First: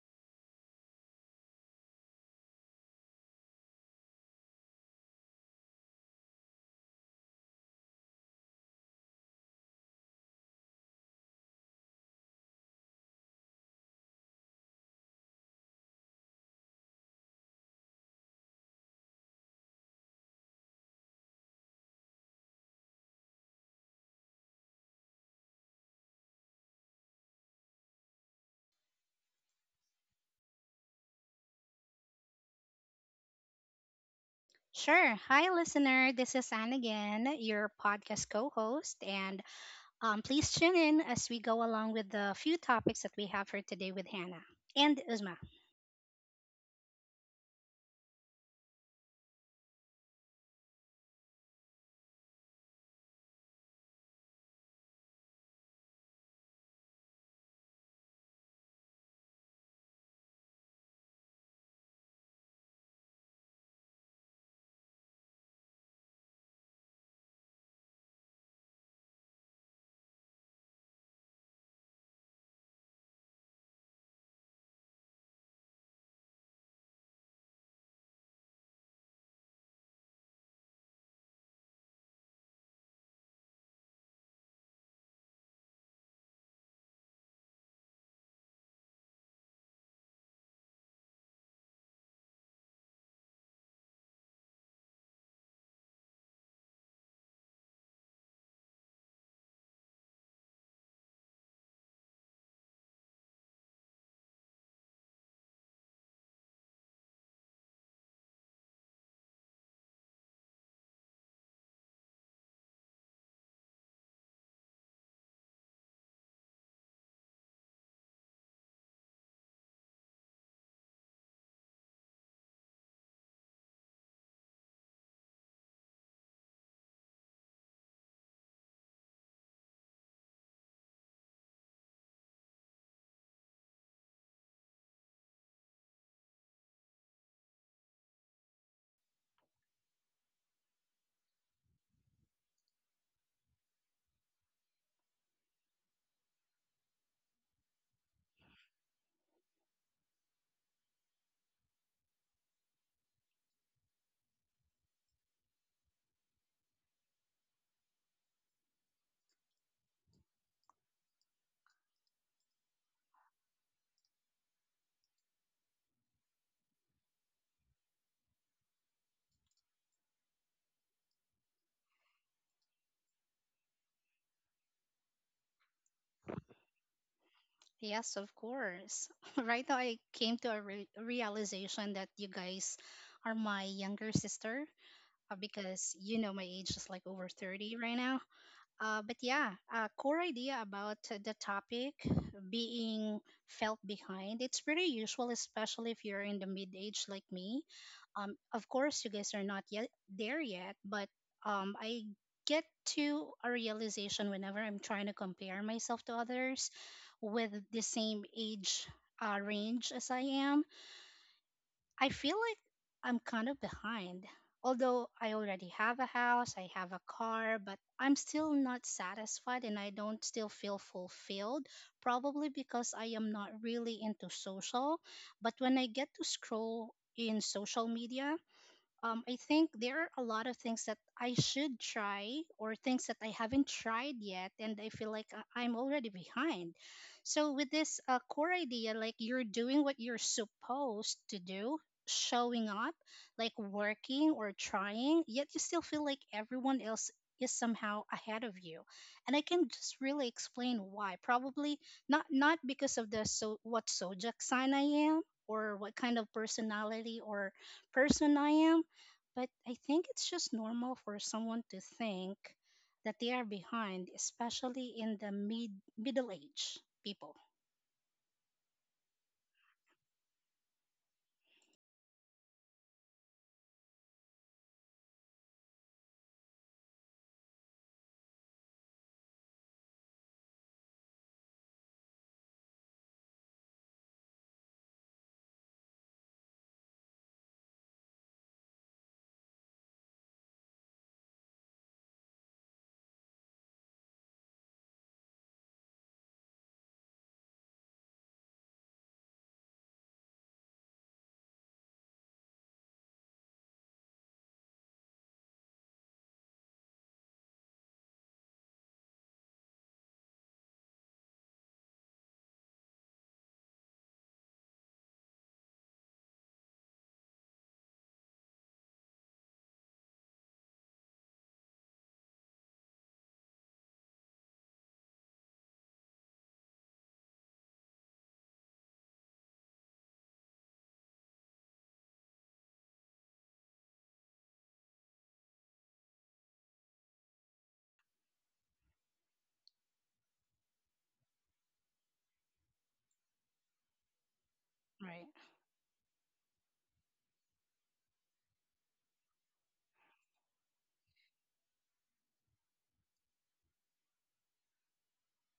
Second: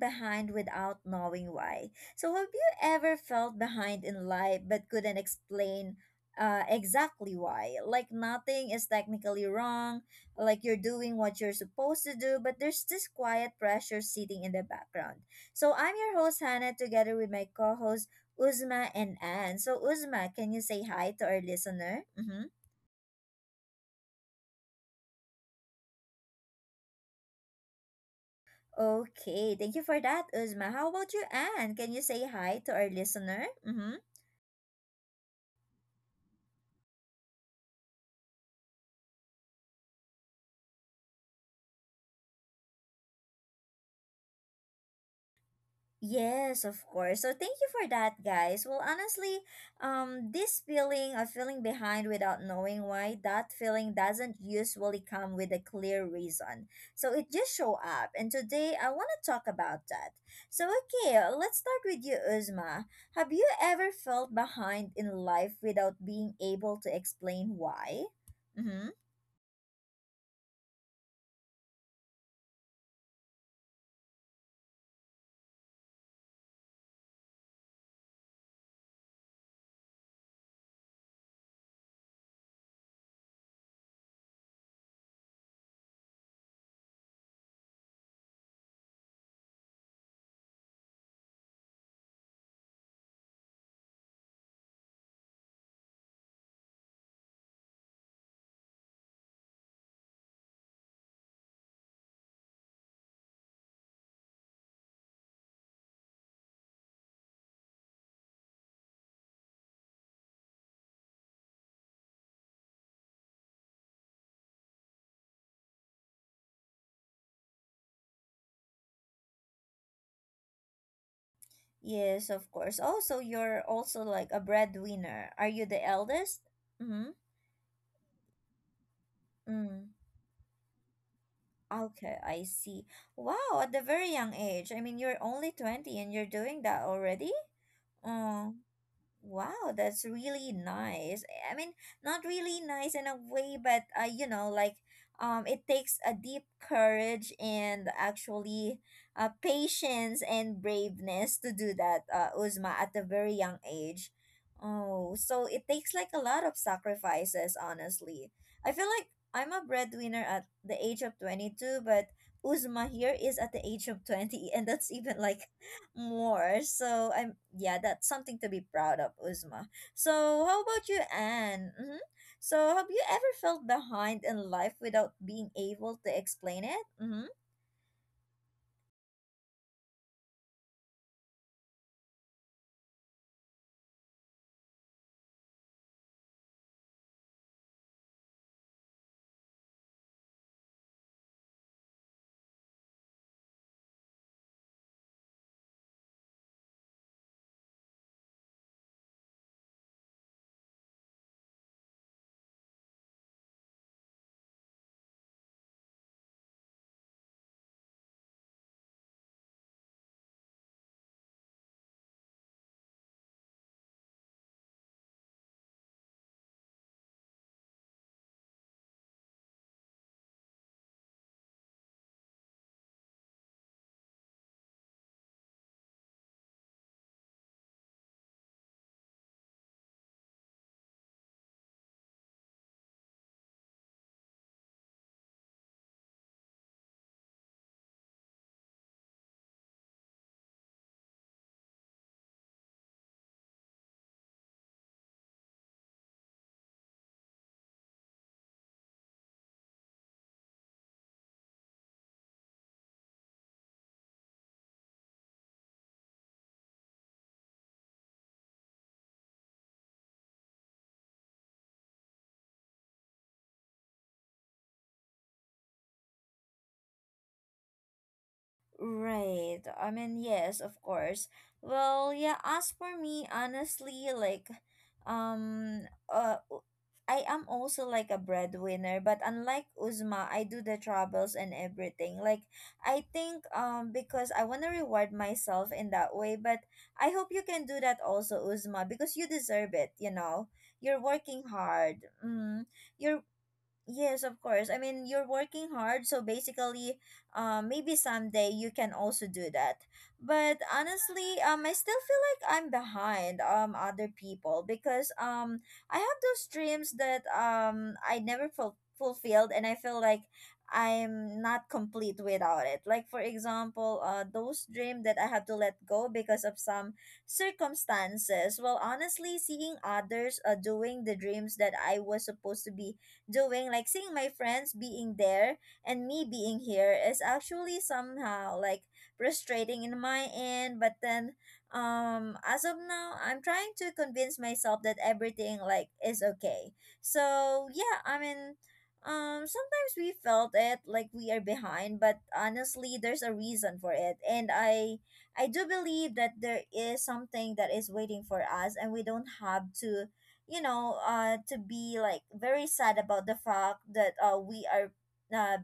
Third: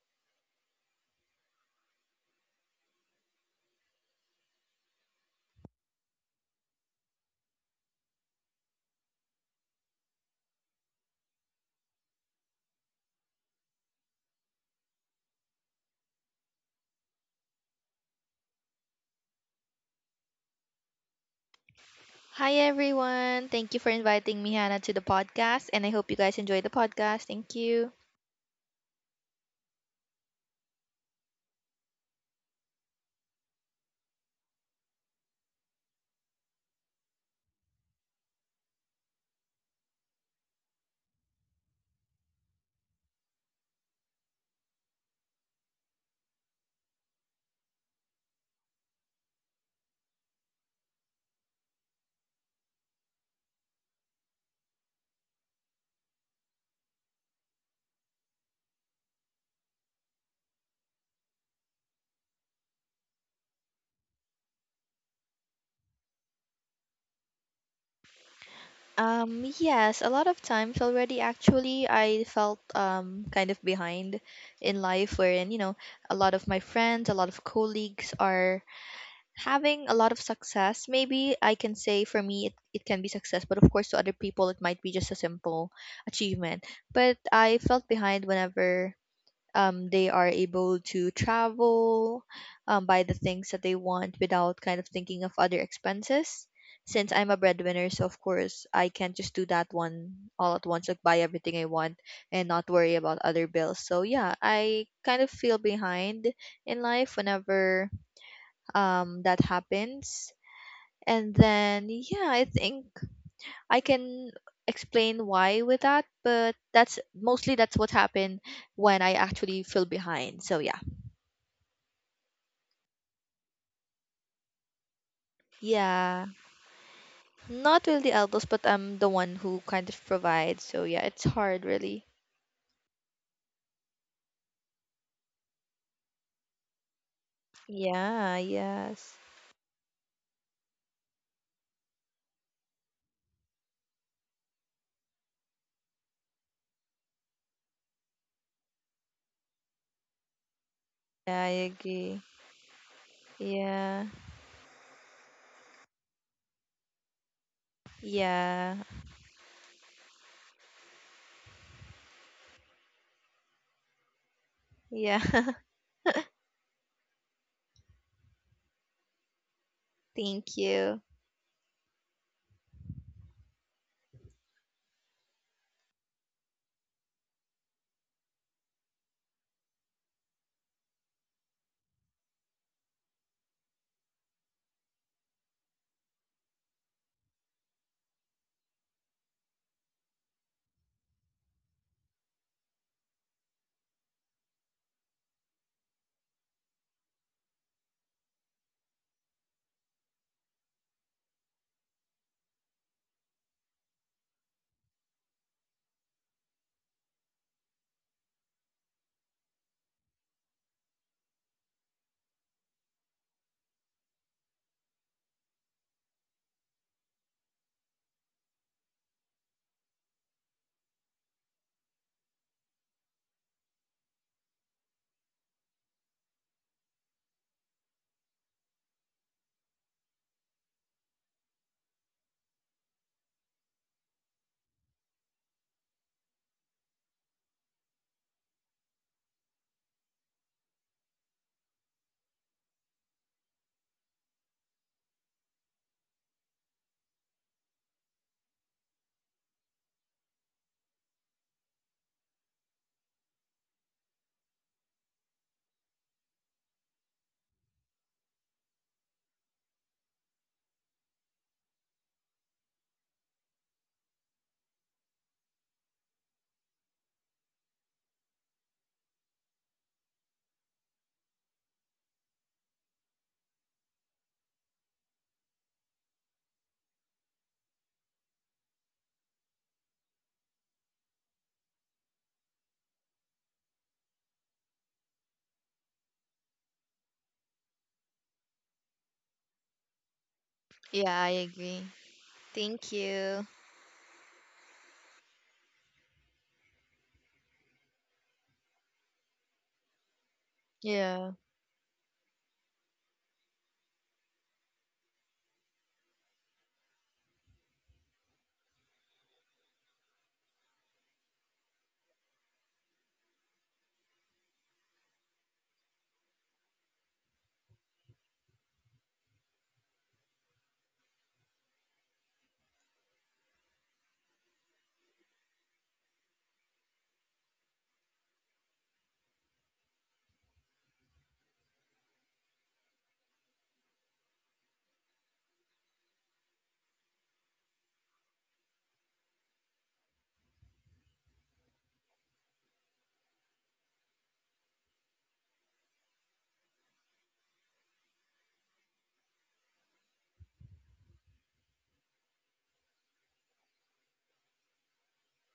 Behind Without Knowing Why. So, have you ever felt behind in life but couldn't explain exactly why? Like, nothing is technically wrong, like, you're doing what you're supposed to do, but there's this quiet pressure sitting in the background. So, I'm your host, Hannah, together with my co host, Uzma and Anne. So, Uzma, can you say hi to our listener? Mm-hmm. Hi everyone. Thank you for inviting me Hannah to the podcast and I hope you guys enjoy the podcast. Thank you. Okay, thank you for that, Uzma. How about you, Anne? Can you say hi to our listener? Mm-hmm. Sure. Hi, listener. This is Anne again, your podcast co host. And please tune in as we go along with the few topics that we have for today with Hannah and Uzma. Yes, of course. So thank you for that, guys. Well, honestly, this feeling of feeling behind without knowing why, that feeling doesn't usually come with a clear reason. So it just show up, and today I want to talk about that. So okay, let's start with you, Uzma. Have you ever felt behind in life without being able to explain why? Mm-hmm. Yes, a lot of times already actually I felt kind of behind in life wherein, a lot of my friends, a lot of colleagues are having a lot of success. Maybe I can say for me it can be success, but of course to other people it might be just a simple achievement. But I felt behind whenever they are able to travel, buy the things that they want without kind of thinking of other expenses. Since I'm a breadwinner, so of course I can't just do that one all at once, like buy everything I want and not worry about other bills. So yeah, I kind of feel behind in life whenever that happens. And then yeah, I think I can explain why with that, but that's what happened when I actually feel behind. So yeah. Yes, of course. Also, you're also like a breadwinner. Are you the eldest? Yeah, Mm-hmm. not really the elbows, but I'm the one who Mm. kind of provides. So yeah, it's hard Okay, really. I see. Wow, at a very young age. I mean, you're only 20 and you're doing that already? Yeah, Oh. yes. Wow, that's really nice. I mean, not really nice in a way, but you know, like it takes a deep courage and actually patience and braveness to Yeah, I do that, agree. Uzma, at a very young age. Yeah, Oh, so it takes like a lot of sacrifices, honestly. I feel yeah, like I'm a breadwinner at the age of 22, but Uzma here is at the age of 20, and that's even yeah. like more. So I'm yeah, that's something to be proud of, Uzma. So how Thank about you, you. Anne? Mm-hmm. So have you ever felt behind in life without being able to explain it? Mm-hmm. Yes, of course. Right now, I came to a realization that you guys are my younger sister, because you know my age is like over 30 right now. But yeah, a core idea about the topic being felt behind. It's pretty usual, especially if you're in the mid age like me. Of course, you guys are not yet there yet, but I get to a realization whenever I'm trying to compare myself to others with the same age range as I am. I feel like I'm kind of behind. Although I already have a house, I have a car, but I'm still not satisfied and I don't still feel fulfilled, probably because I am not really into social. But when I get to scroll in social media, I think there are a lot of things that I should try or things that I haven't tried yet, and I feel like I'm already behind. So, with this core idea, like you're doing what you're supposed to do, showing up, like working or trying, yet you still feel like everyone else is somehow ahead of you, and I can just really explain why, probably not because of the so what zodiac sign I am or what kind of personality or person I am. But I think it's just normal for someone to think that they are behind, especially in the middle age people. Right. I mean, yes, of course. Well, yeah, as for me, honestly, like, um, uh, u- I am also like a breadwinner, but unlike Uzma, I do the travels and everything. Like, I think, because I want to reward myself in that way, but I hope you can do that also, Uzma, because you deserve it, you know? You're Yeah, I working agree. hard. Mm, Thank you're you. Yes, of course. I mean, you're working hard, so basically, maybe someday you can also do that. But honestly, Yeah. I still feel like I'm behind other people because I have those dreams that I never ful- fulfilled, and I feel like I'm not complete without it. Like for example, those dream that I have to let go because of some circumstances. Well, honestly, seeing others doing the dreams that I was supposed to be doing, like seeing my friends being there and me being here is actually somehow like frustrating in my end, but then as of now, I'm trying to convince myself that everything like is okay. So yeah, I mean, sometimes we felt it like we are behind, but honestly, there's a reason for it, and i Right. i do believe that there is something that is waiting for us, and we don't have to, you know, to be like very sad about the fact that we are uh,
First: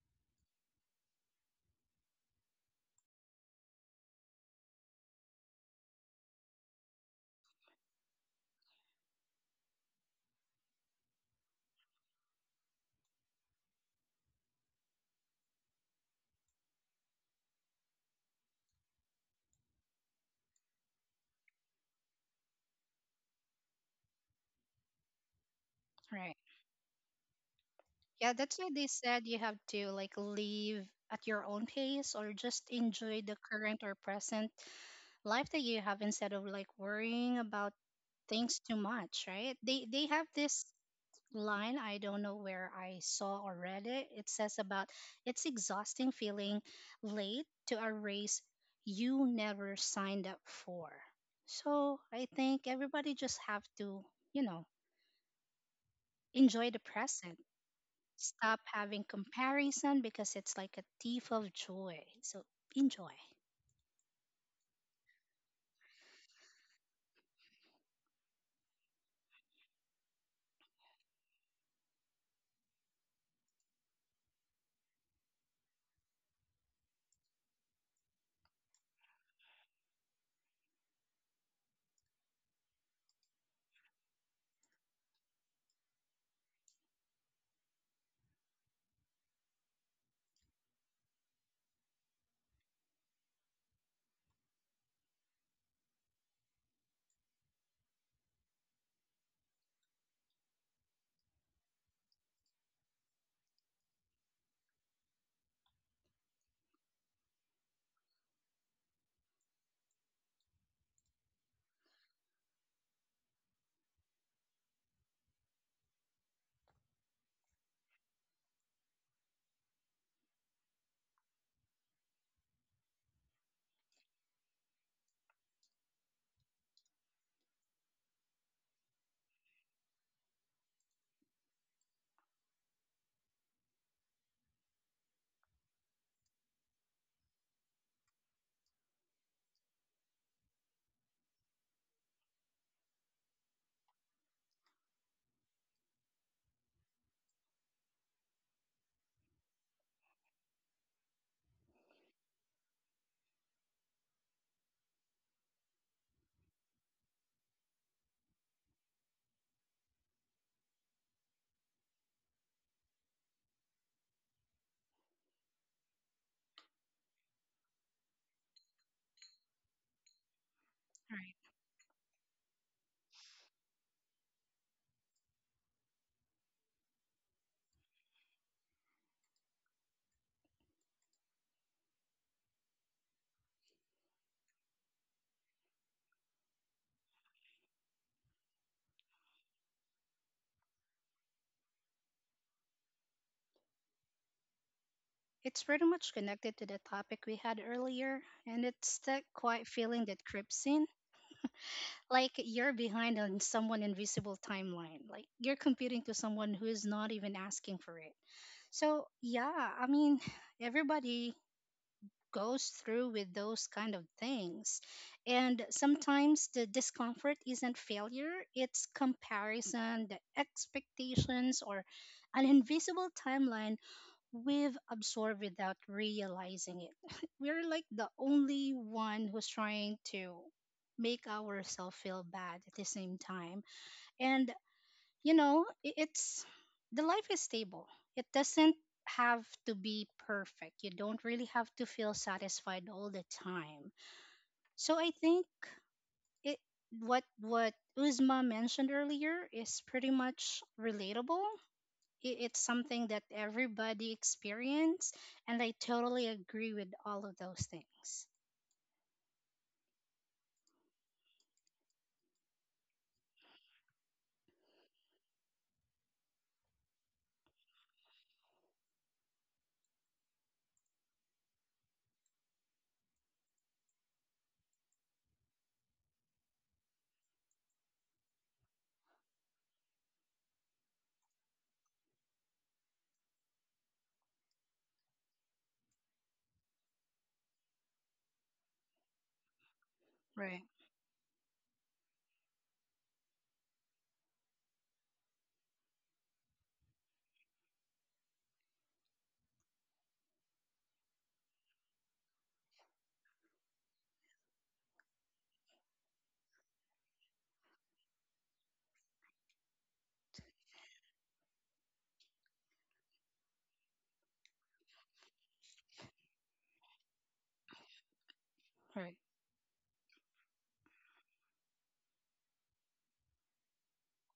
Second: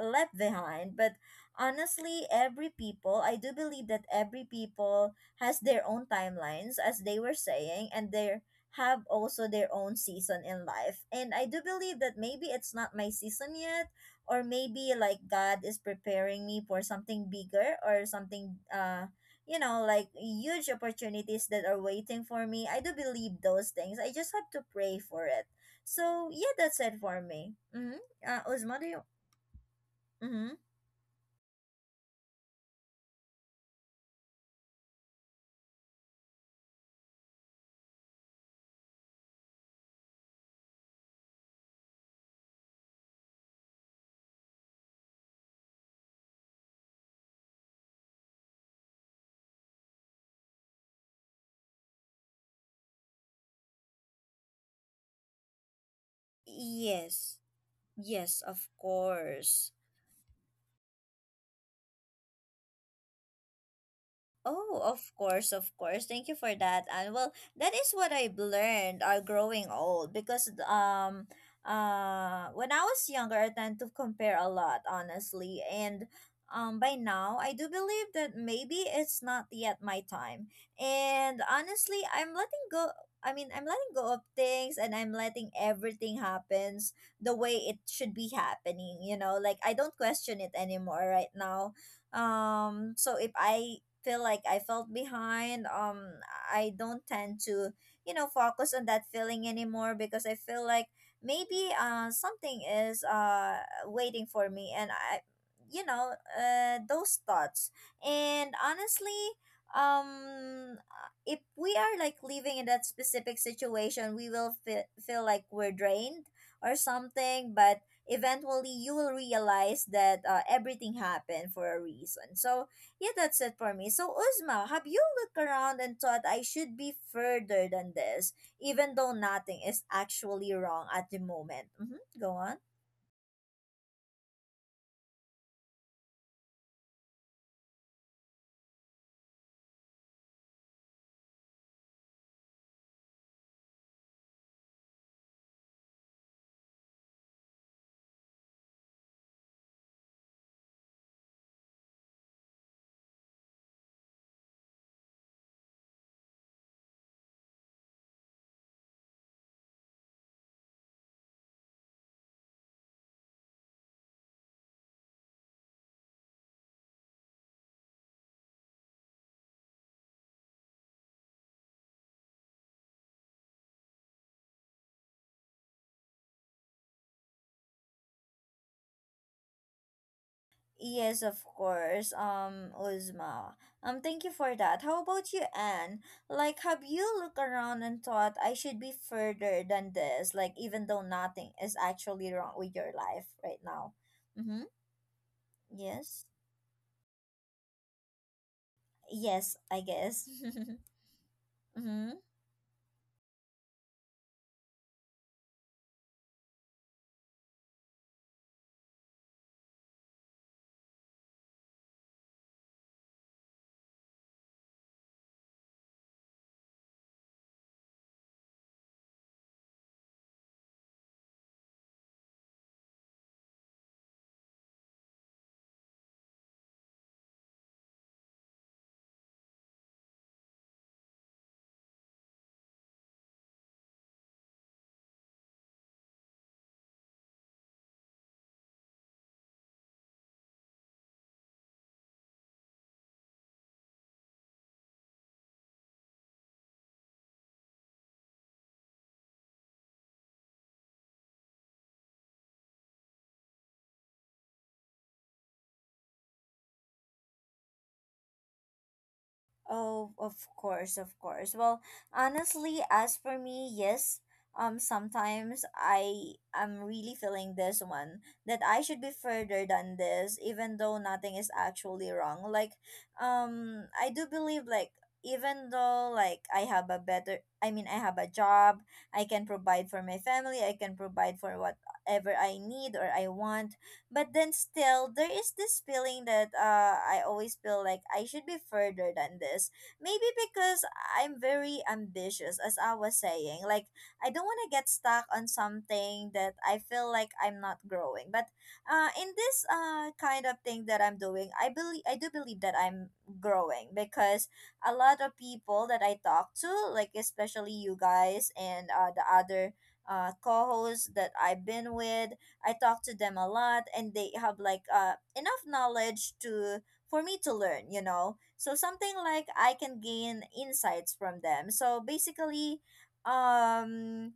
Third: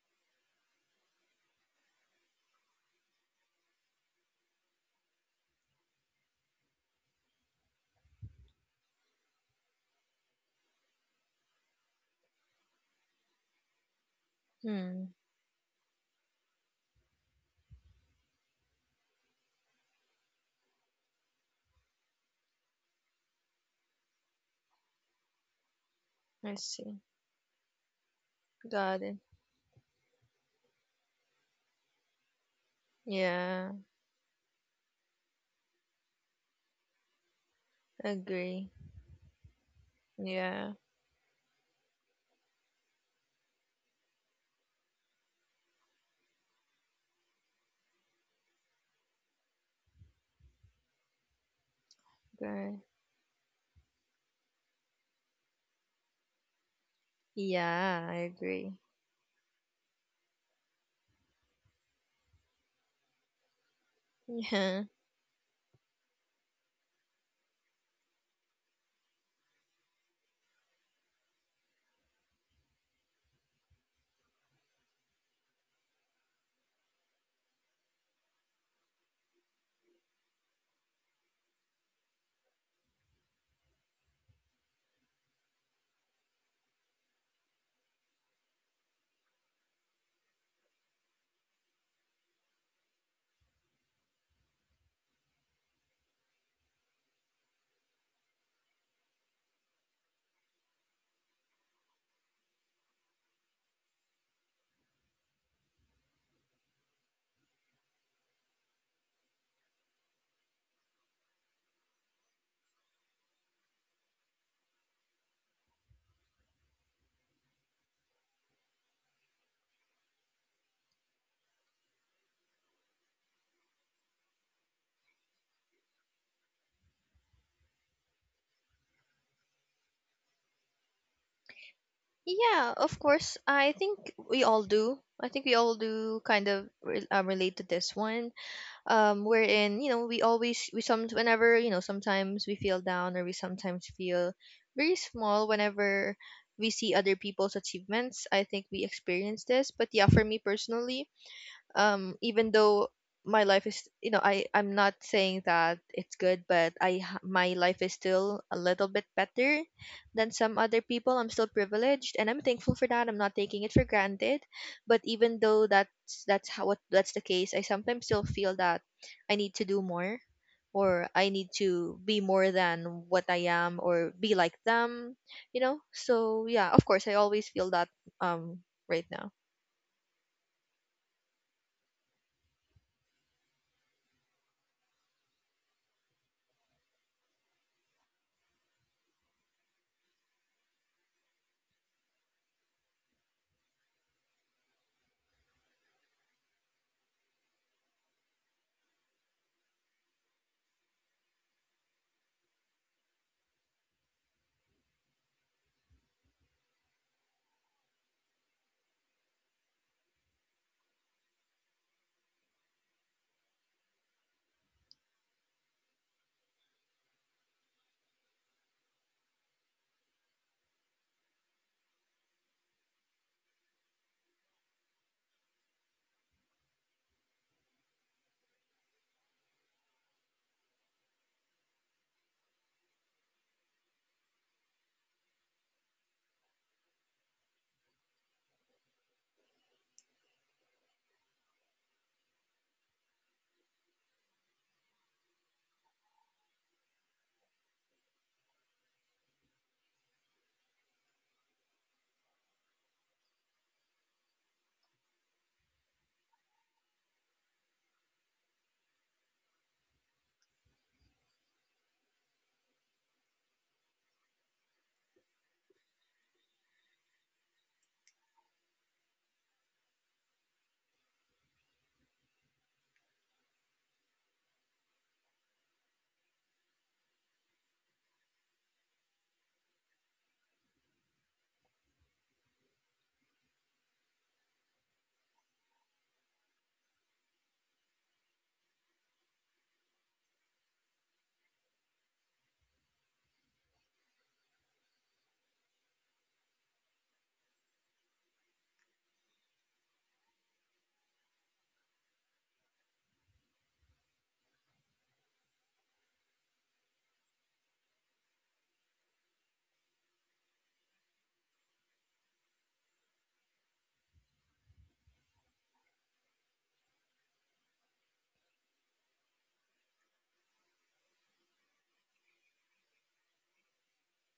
left behind. But honestly, every people, I do believe that every people has their own timelines as they were saying, and they have also their own season in life, and I do believe that maybe it's not my season yet, or maybe Hmm. like God is preparing me for something bigger or something, you know, like huge opportunities that are waiting for me. I do believe those things. I just have to pray for it. So Right. yeah, I that's it see. for me. Mm-hmm. Yeah, Uh, that's why Uzma, do they Got you it. said you have to like mm-hmm. leave at your own pace or just enjoy the Yeah, current or present life that you have instead of like worrying about things agree. too much, right? They have this Yeah, line, I don't know where I saw or read it. It says about it's exhausting feeling late to a race you never signed up for. So I think good. everybody just have to, you know enjoy the present. Yes, Yeah, I yes, Stop agree. of having course. comparison because it's like a thief of joy, so enjoy. Yeah. Oh, of course, of course. Thank you for that. And well, that is what I've learned growing old because when I was younger I tend to compare a lot, honestly. And by now I do believe that maybe it's not yet my time. And honestly, I mean, I'm letting go of things and I'm letting everything happens the way it should be happening, you know? Like I don't question it anymore right now. So if I feel like I felt behind, I don't tend to, you know, focus on that feeling anymore because I feel like maybe something is waiting for me, and I, you know, those thoughts. And honestly, um if we are like living in that specific situation, we will feel like we're drained or something, but eventually you will realize that everything happened for a reason. So yeah, that's it for me. So, Uzma, have you looked around and thought I should be further than this, even though nothing is actually wrong at the moment? Mm-hmm. Go on. Yeah, of course. I think we all do. I think we all do kind of relate to this one. Wherein we always we some whenever sometimes we feel down or we sometimes feel very small whenever we see other people's achievements. I think we experience this. But yeah, for me personally, even though my life is I'm not saying that it's good but my life is still a little bit better than some other people. I'm still privileged and I'm thankful for that. I'm not taking it for granted but even though that's how what that's the case I sometimes still feel that I need to do more or I Right. need to be more than what I am or be like them, you know. So yeah, of course I always feel that um right now. Yes, of course. Uzma. Thank you for that. How about you, Anne? Like, have you looked around and thought I should be further than this, like, even though nothing is actually wrong with your life right now? Mm-hmm. It's pretty much Yes. connected to the topic we had earlier, and it's that Yes, quiet I feeling that guess. creeps in, Mm-hmm. like you're behind on someone invisible timeline, like you're competing to someone who is not even asking for it. So yeah, I mean, everybody goes through with those kind of things. And sometimes the discomfort isn't failure, it's comparison, the expectations, or an invisible timeline we've absorbed without realizing it. We're like the only one who's trying to make ourselves feel bad at the same time. And, you know, I- it's the life is stable, it doesn't have to be perfect. You don't really have to feel satisfied all the time. So I think it what Uzma mentioned earlier is pretty much relatable. It's something that everybody experience, and I totally agree with all of those things. Oh, of course, of course. Well, honestly, as for me, yes. Sometimes I am really feeling this one that I should be further than this, even though nothing is actually wrong. Like, I do believe like even though like I mean, I have a job, I can provide for my family, I can provide for whatever I need or I want, but then still there is this feeling that I always feel like I should be further than this. Maybe Right. because I'm very ambitious as I was saying. Like I don't want to get stuck on something that I feel like I'm not growing. But in this kind of thing that I'm doing, I do believe that I'm growing because a lot of people that I talk to, like especially you guys and the other co-hosts that I've been with, I talk to them a lot and they have like enough knowledge to for me to learn, you know. So something Right. like I can gain insights from them. So basically, um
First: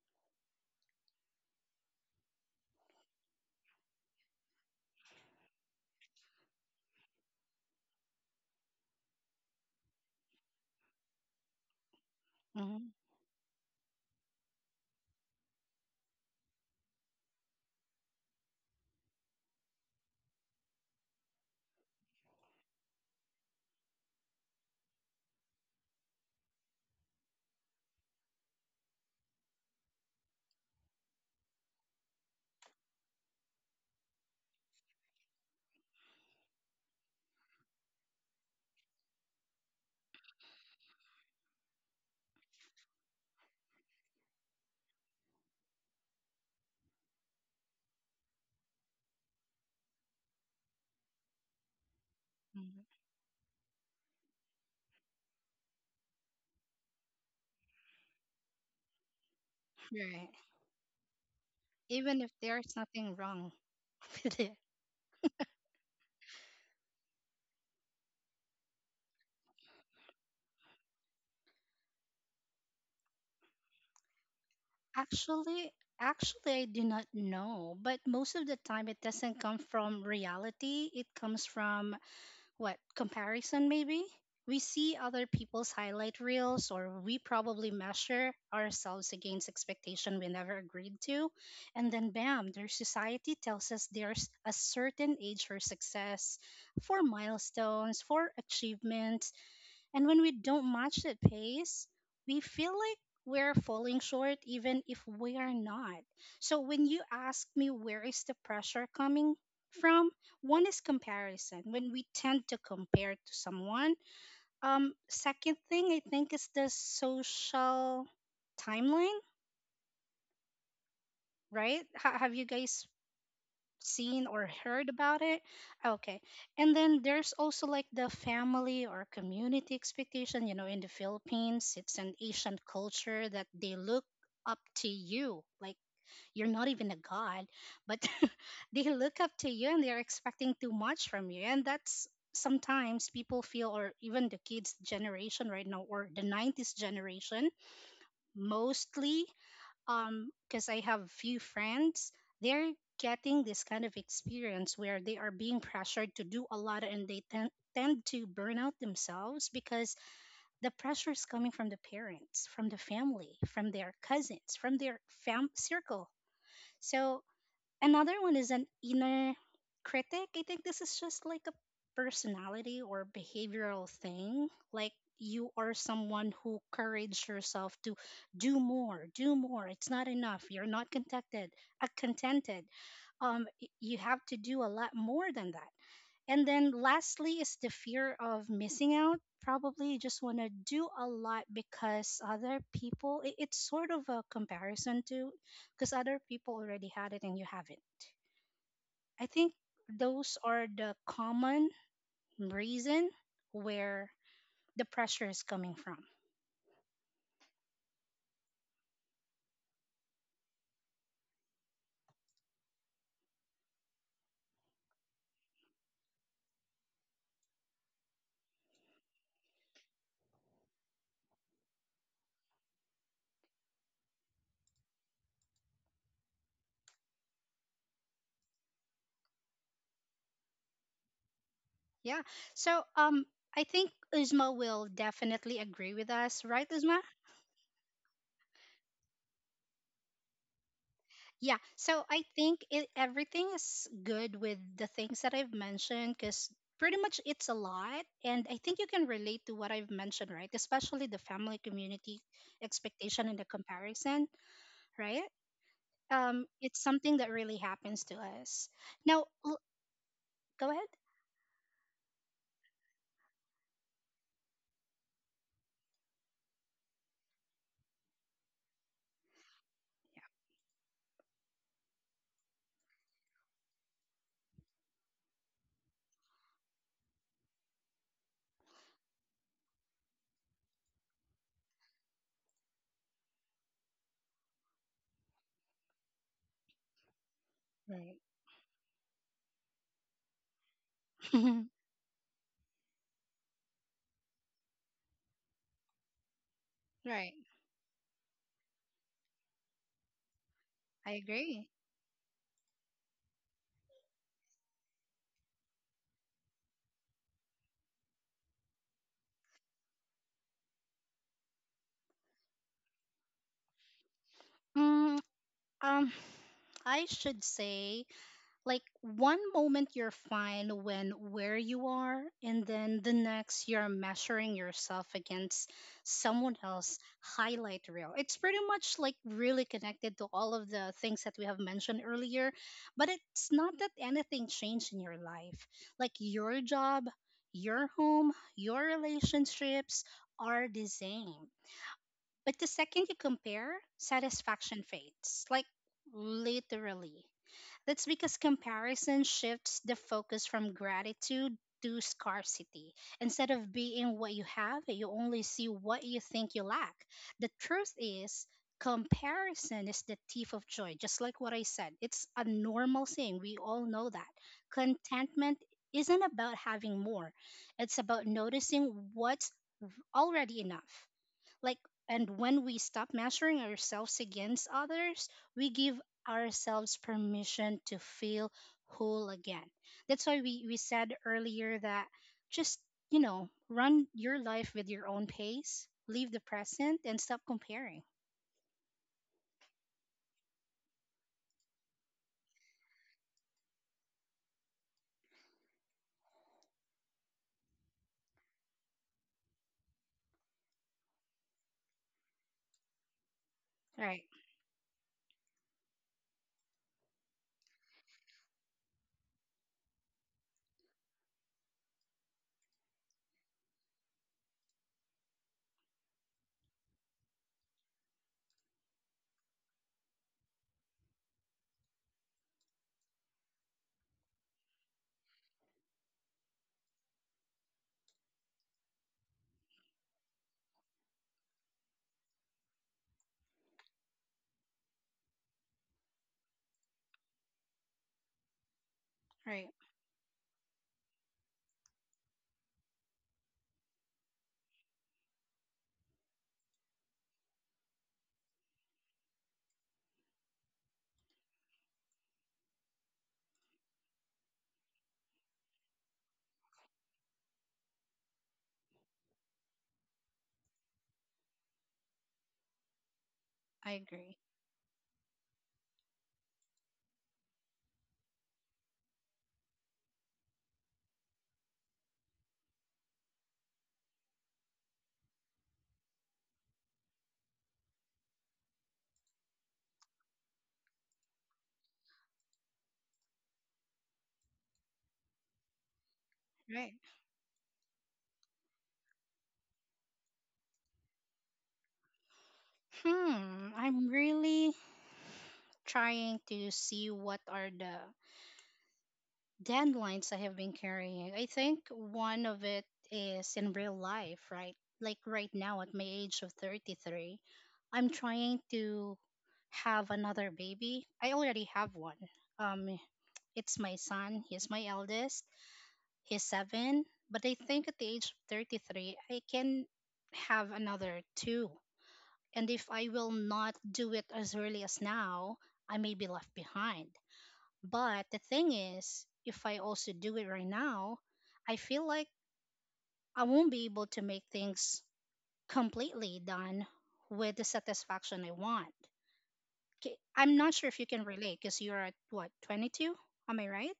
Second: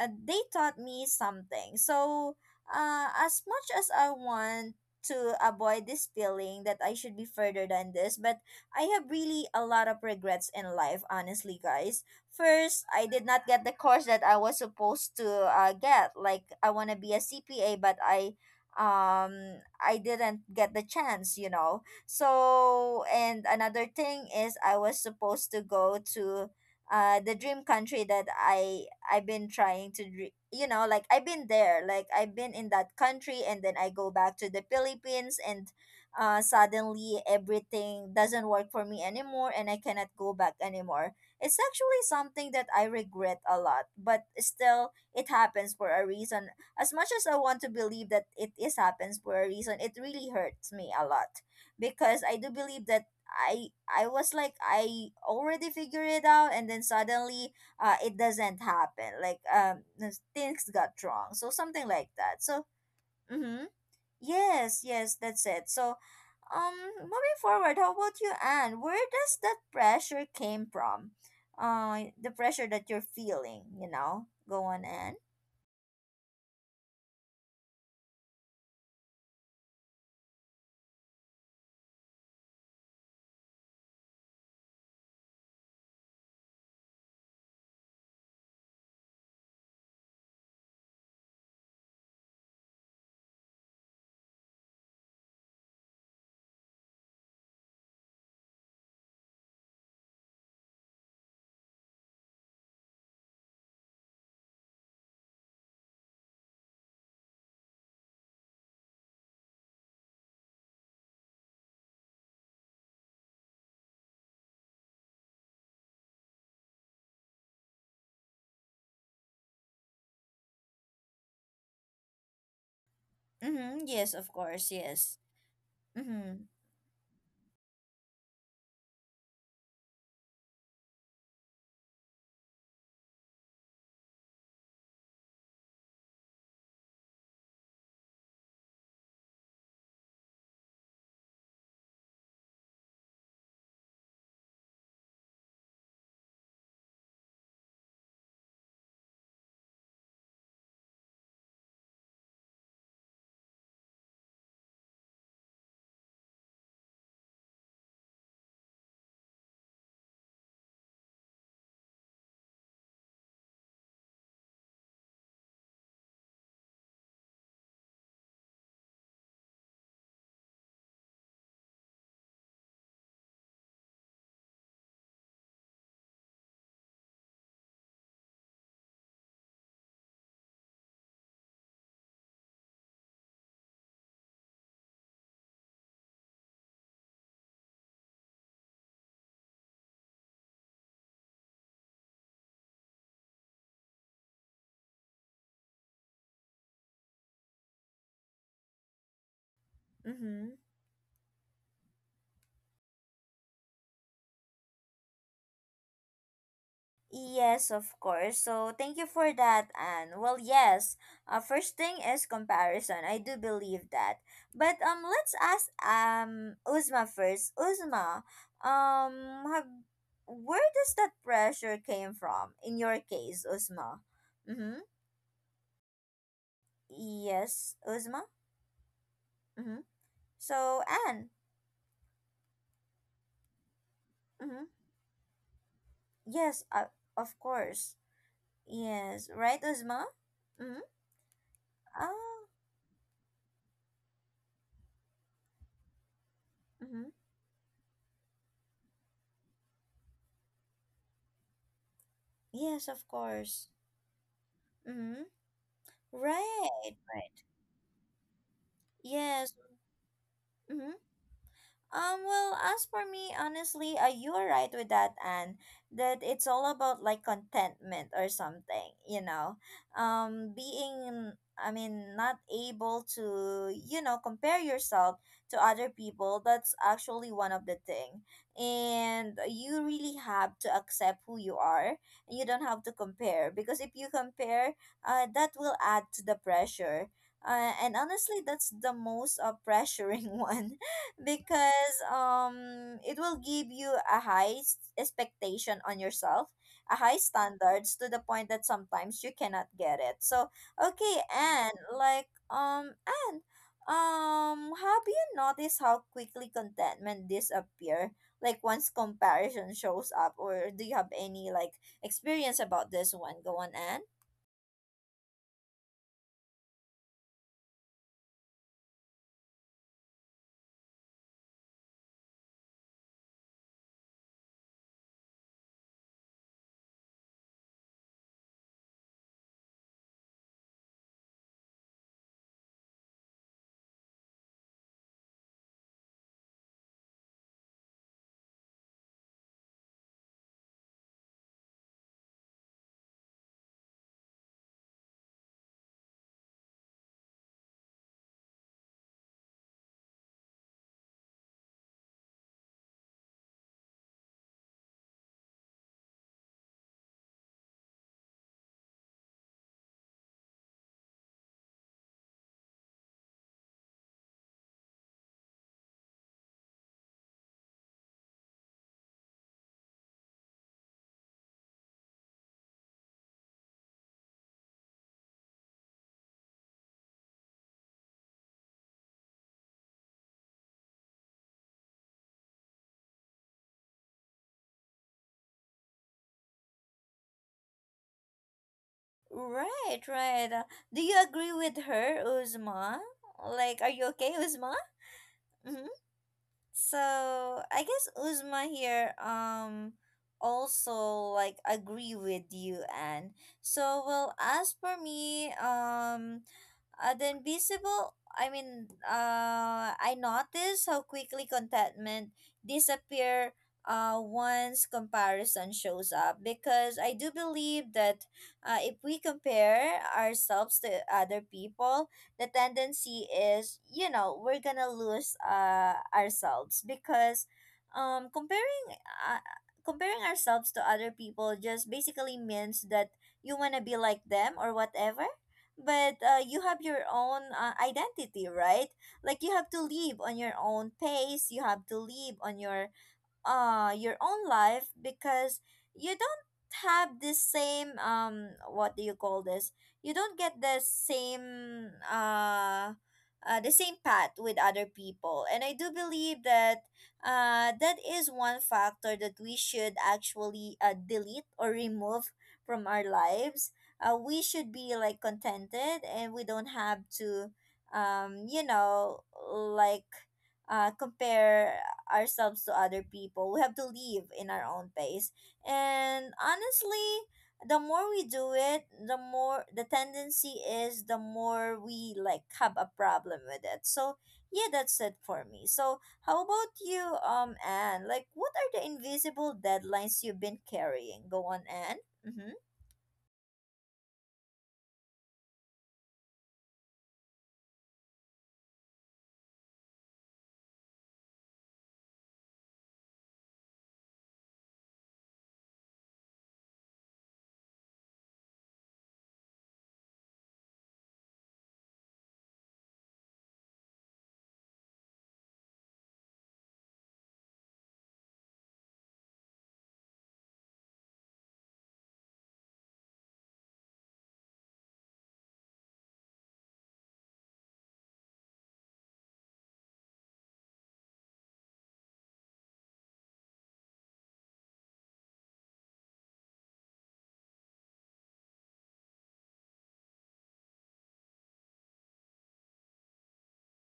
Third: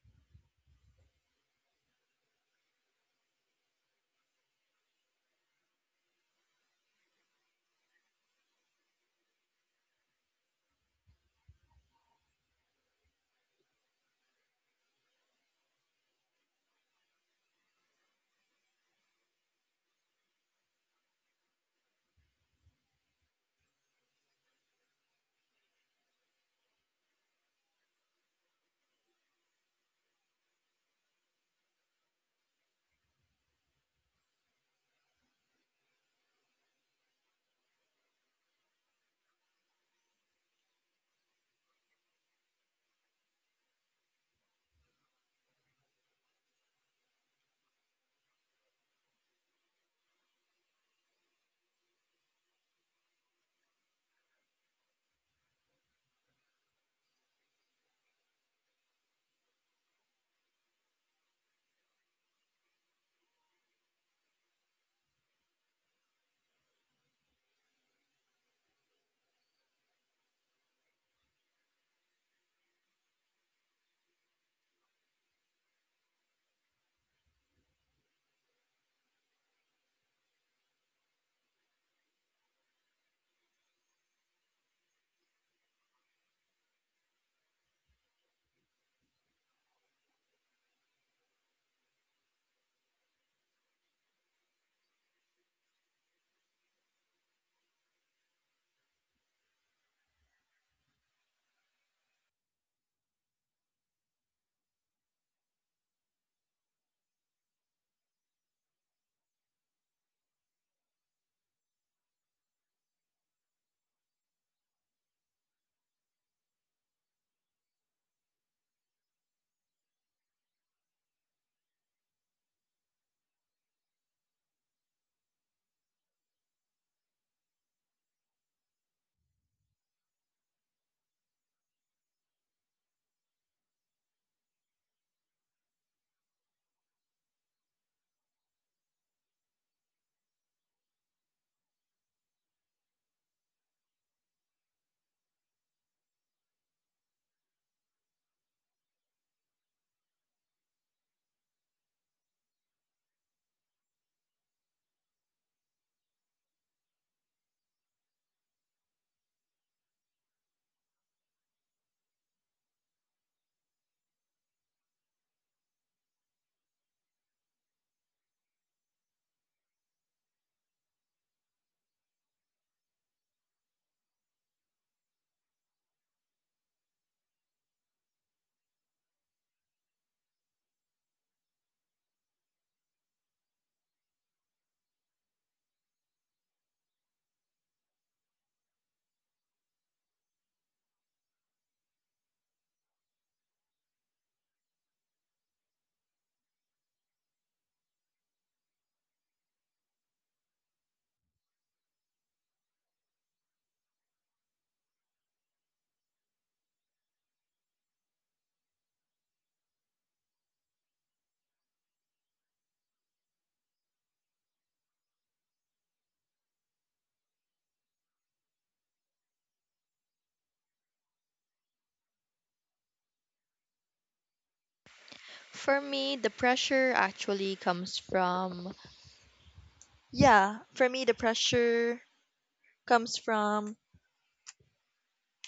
they taught me something. So as much as I want to avoid this feeling that I should be further than this, but I have really a lot of regrets in life, honestly, guys. First, Hmm. I did not get the course that I was supposed to get. Like I want to be a CPA, but I didn't get the chance, you know. So, and another thing is I was supposed to go to the dream country that I've been trying to you know, like I've been there, like I've been in that country, and then I go back to the Philippines, and suddenly everything doesn't work for me anymore and I cannot go back anymore. It's actually something that I regret a lot, but still, it happens for a reason. As much as I want to believe that it is happens for a reason, it really hurts me a lot because I do believe that I was like I already figured it out, and then suddenly, it doesn't happen. Like Right. things got wrong, so something like Even if that. So there's nothing wrong mm-hmm. with it. Yes, yes, that's it. So um, moving forward, how about you, Anne? Where does that pressure came from? The pressure that you're feeling, you know? Go on, Anne. Actually actually I do not know, but most of the time it doesn't come from reality. It comes from what comparison, maybe. We see other people's highlight reels, or we probably measure ourselves against expectation we never agreed to. And then bam, their society tells us there's a certain age for success, for milestones, for achievements. And when we don't match that pace, we feel like we're falling short even if we are not. So when you ask me where is the pressure coming from, one is comparison. When we tend to compare to someone, second thing I think is the social timeline, right? Ha have you guys Mm-hmm. Yes, seen of or course. heard about Yes. it? Okay. Mm-hmm. And then there's also like the family or community expectation. In the Philippines, it's an Asian culture that they look up to you. Like, you're not even a god, but they look up to you and they're expecting too much from you. And that's sometimes people feel, or even the kids generation right now, or the 90s generation, mostly. Because I have few friends, they're getting this kind of experience where they are being pressured to do a lot, and they tend to burn out themselves because the pressure is coming from the parents, from the family, from their cousins, from their fam circle. So another one is an inner critic. I think this is just like a personality or behavioral thing. Like, you are someone who courage yourself to do more, do more. It's not enough. You're not contented. Uh, contented. You have to do a lot more than that. And then lastly is the fear of missing out. Probably just want to do a lot because other people. It's sort of a comparison to, because other people already had it and you haven't. I think those Mm-hmm. are the common reason where the pressure is coming from. Yes, of course. So thank you for that, Anne. Well, yes. First thing is comparison. I do believe that. But let's ask Uzma first. Uzma, um, have, where does that pressure came from in your case, Uzma? Mm-hmm. For me, the pressure actually Yes, comes Uzma. from, Mm-hmm. yeah, for So me, the Anne. pressure Yeah. So comes I from think Uzma Mm-hmm. will definitely agree with us, right, Yes. Uzma? Of course. Yes. Right, Uzma. Mm-hmm. Yeah. So I Ah. think it, everything is good with the things that I've mentioned cuz pretty Mm-hmm. much it's a lot, and I think you can relate to what I've mentioned, right? Especially the family community Yes, of expectation and the course. comparison, right? Mm-hmm. It's Right, something that right. really happens to us. Now, Yes. go ahead. Mhm. Well, as for me, honestly, you are right with that, Anne, that it's all about like contentment or something, you know. I mean, not able to, you know, compare yourself to other people, that's actually one of the thing. And you really have to accept who you are. And you don't have to compare because if you compare, that will add to the pressure. And Right. honestly, that's the most pressuring one because it will give you a high expectation on yourself, a high right. standards to the point that sometimes you cannot get it. So I okay. agree. And have you noticed how quickly contentment disappear, like once comparison shows up? Or do you have any like experience about this one? Go on, and Mm, um, I should say, like one moment you're fine when where you are, and then the next you're measuring yourself against someone else highlight reel. It's pretty much like really connected to all of the things that we have mentioned earlier, but it's not that anything changed in your life. Like your job, your home, your relationships are the same. But the second you compare, satisfaction fades. Like, literally. That's because comparison shifts the focus from gratitude to scarcity. Instead of being what you have, you only see what you think you lack. The truth is, comparison is the thief of joy, just like what I said. It's a normal thing. We all know that. Contentment isn't about having more, it's about noticing what's already enough. Like, and when we stop measuring ourselves against others, we give ourselves permission to feel whole again. That's why we said earlier that just, run your life with your own pace, leave the present and stop comparing. right, right. Do you agree with her, Uzma? Like, are you okay, Uzma? So I guess Uzma here also like agree with you. And so Right. well, as for me, the invisible, I mean, I noticed how quickly contentment disappear once comparison shows up, because I do believe that if we compare ourselves to other people, the tendency is, you know, we're gonna lose ourselves because comparing, uh, comparing ourselves to other people just basically means that you wanna be like them or whatever. But you have your own identity, right? Like, you Right. have to live on your own pace, you have to live on your own life, because you don't have this same, what do you call this, you don't get the same path with other people. And I do believe that that is one factor that we should actually delete or remove from our lives. I Uh, agree. we should be like contented and we don't have to, you know, like compare ourselves to other people. We have to live in our own pace. And honestly, the more we do it, the more the tendency is, the more we like have a problem with it. So yeah, that's it for me. So how about Right. you, Anne? Like, what are the invisible deadlines you've been carrying? Go on, Anne. Mm-hmm. Hmm. I'm really trying to see what are the dandelions I have been carrying. I think one of it is in real life, right? Like right now at my age of 33, I'm trying to have another baby. I already have one. Um, it's my son. He's my eldest. He's seven. But I think at the age of 33, I can have another two. And if I will not do it as early as now, I may be left behind. But the thing is, if I also do it right now, I feel like I won't be able to make things completely done with the satisfaction I want. 'Kay, I'm not sure if you can relate because you're at what, 22? Am I right?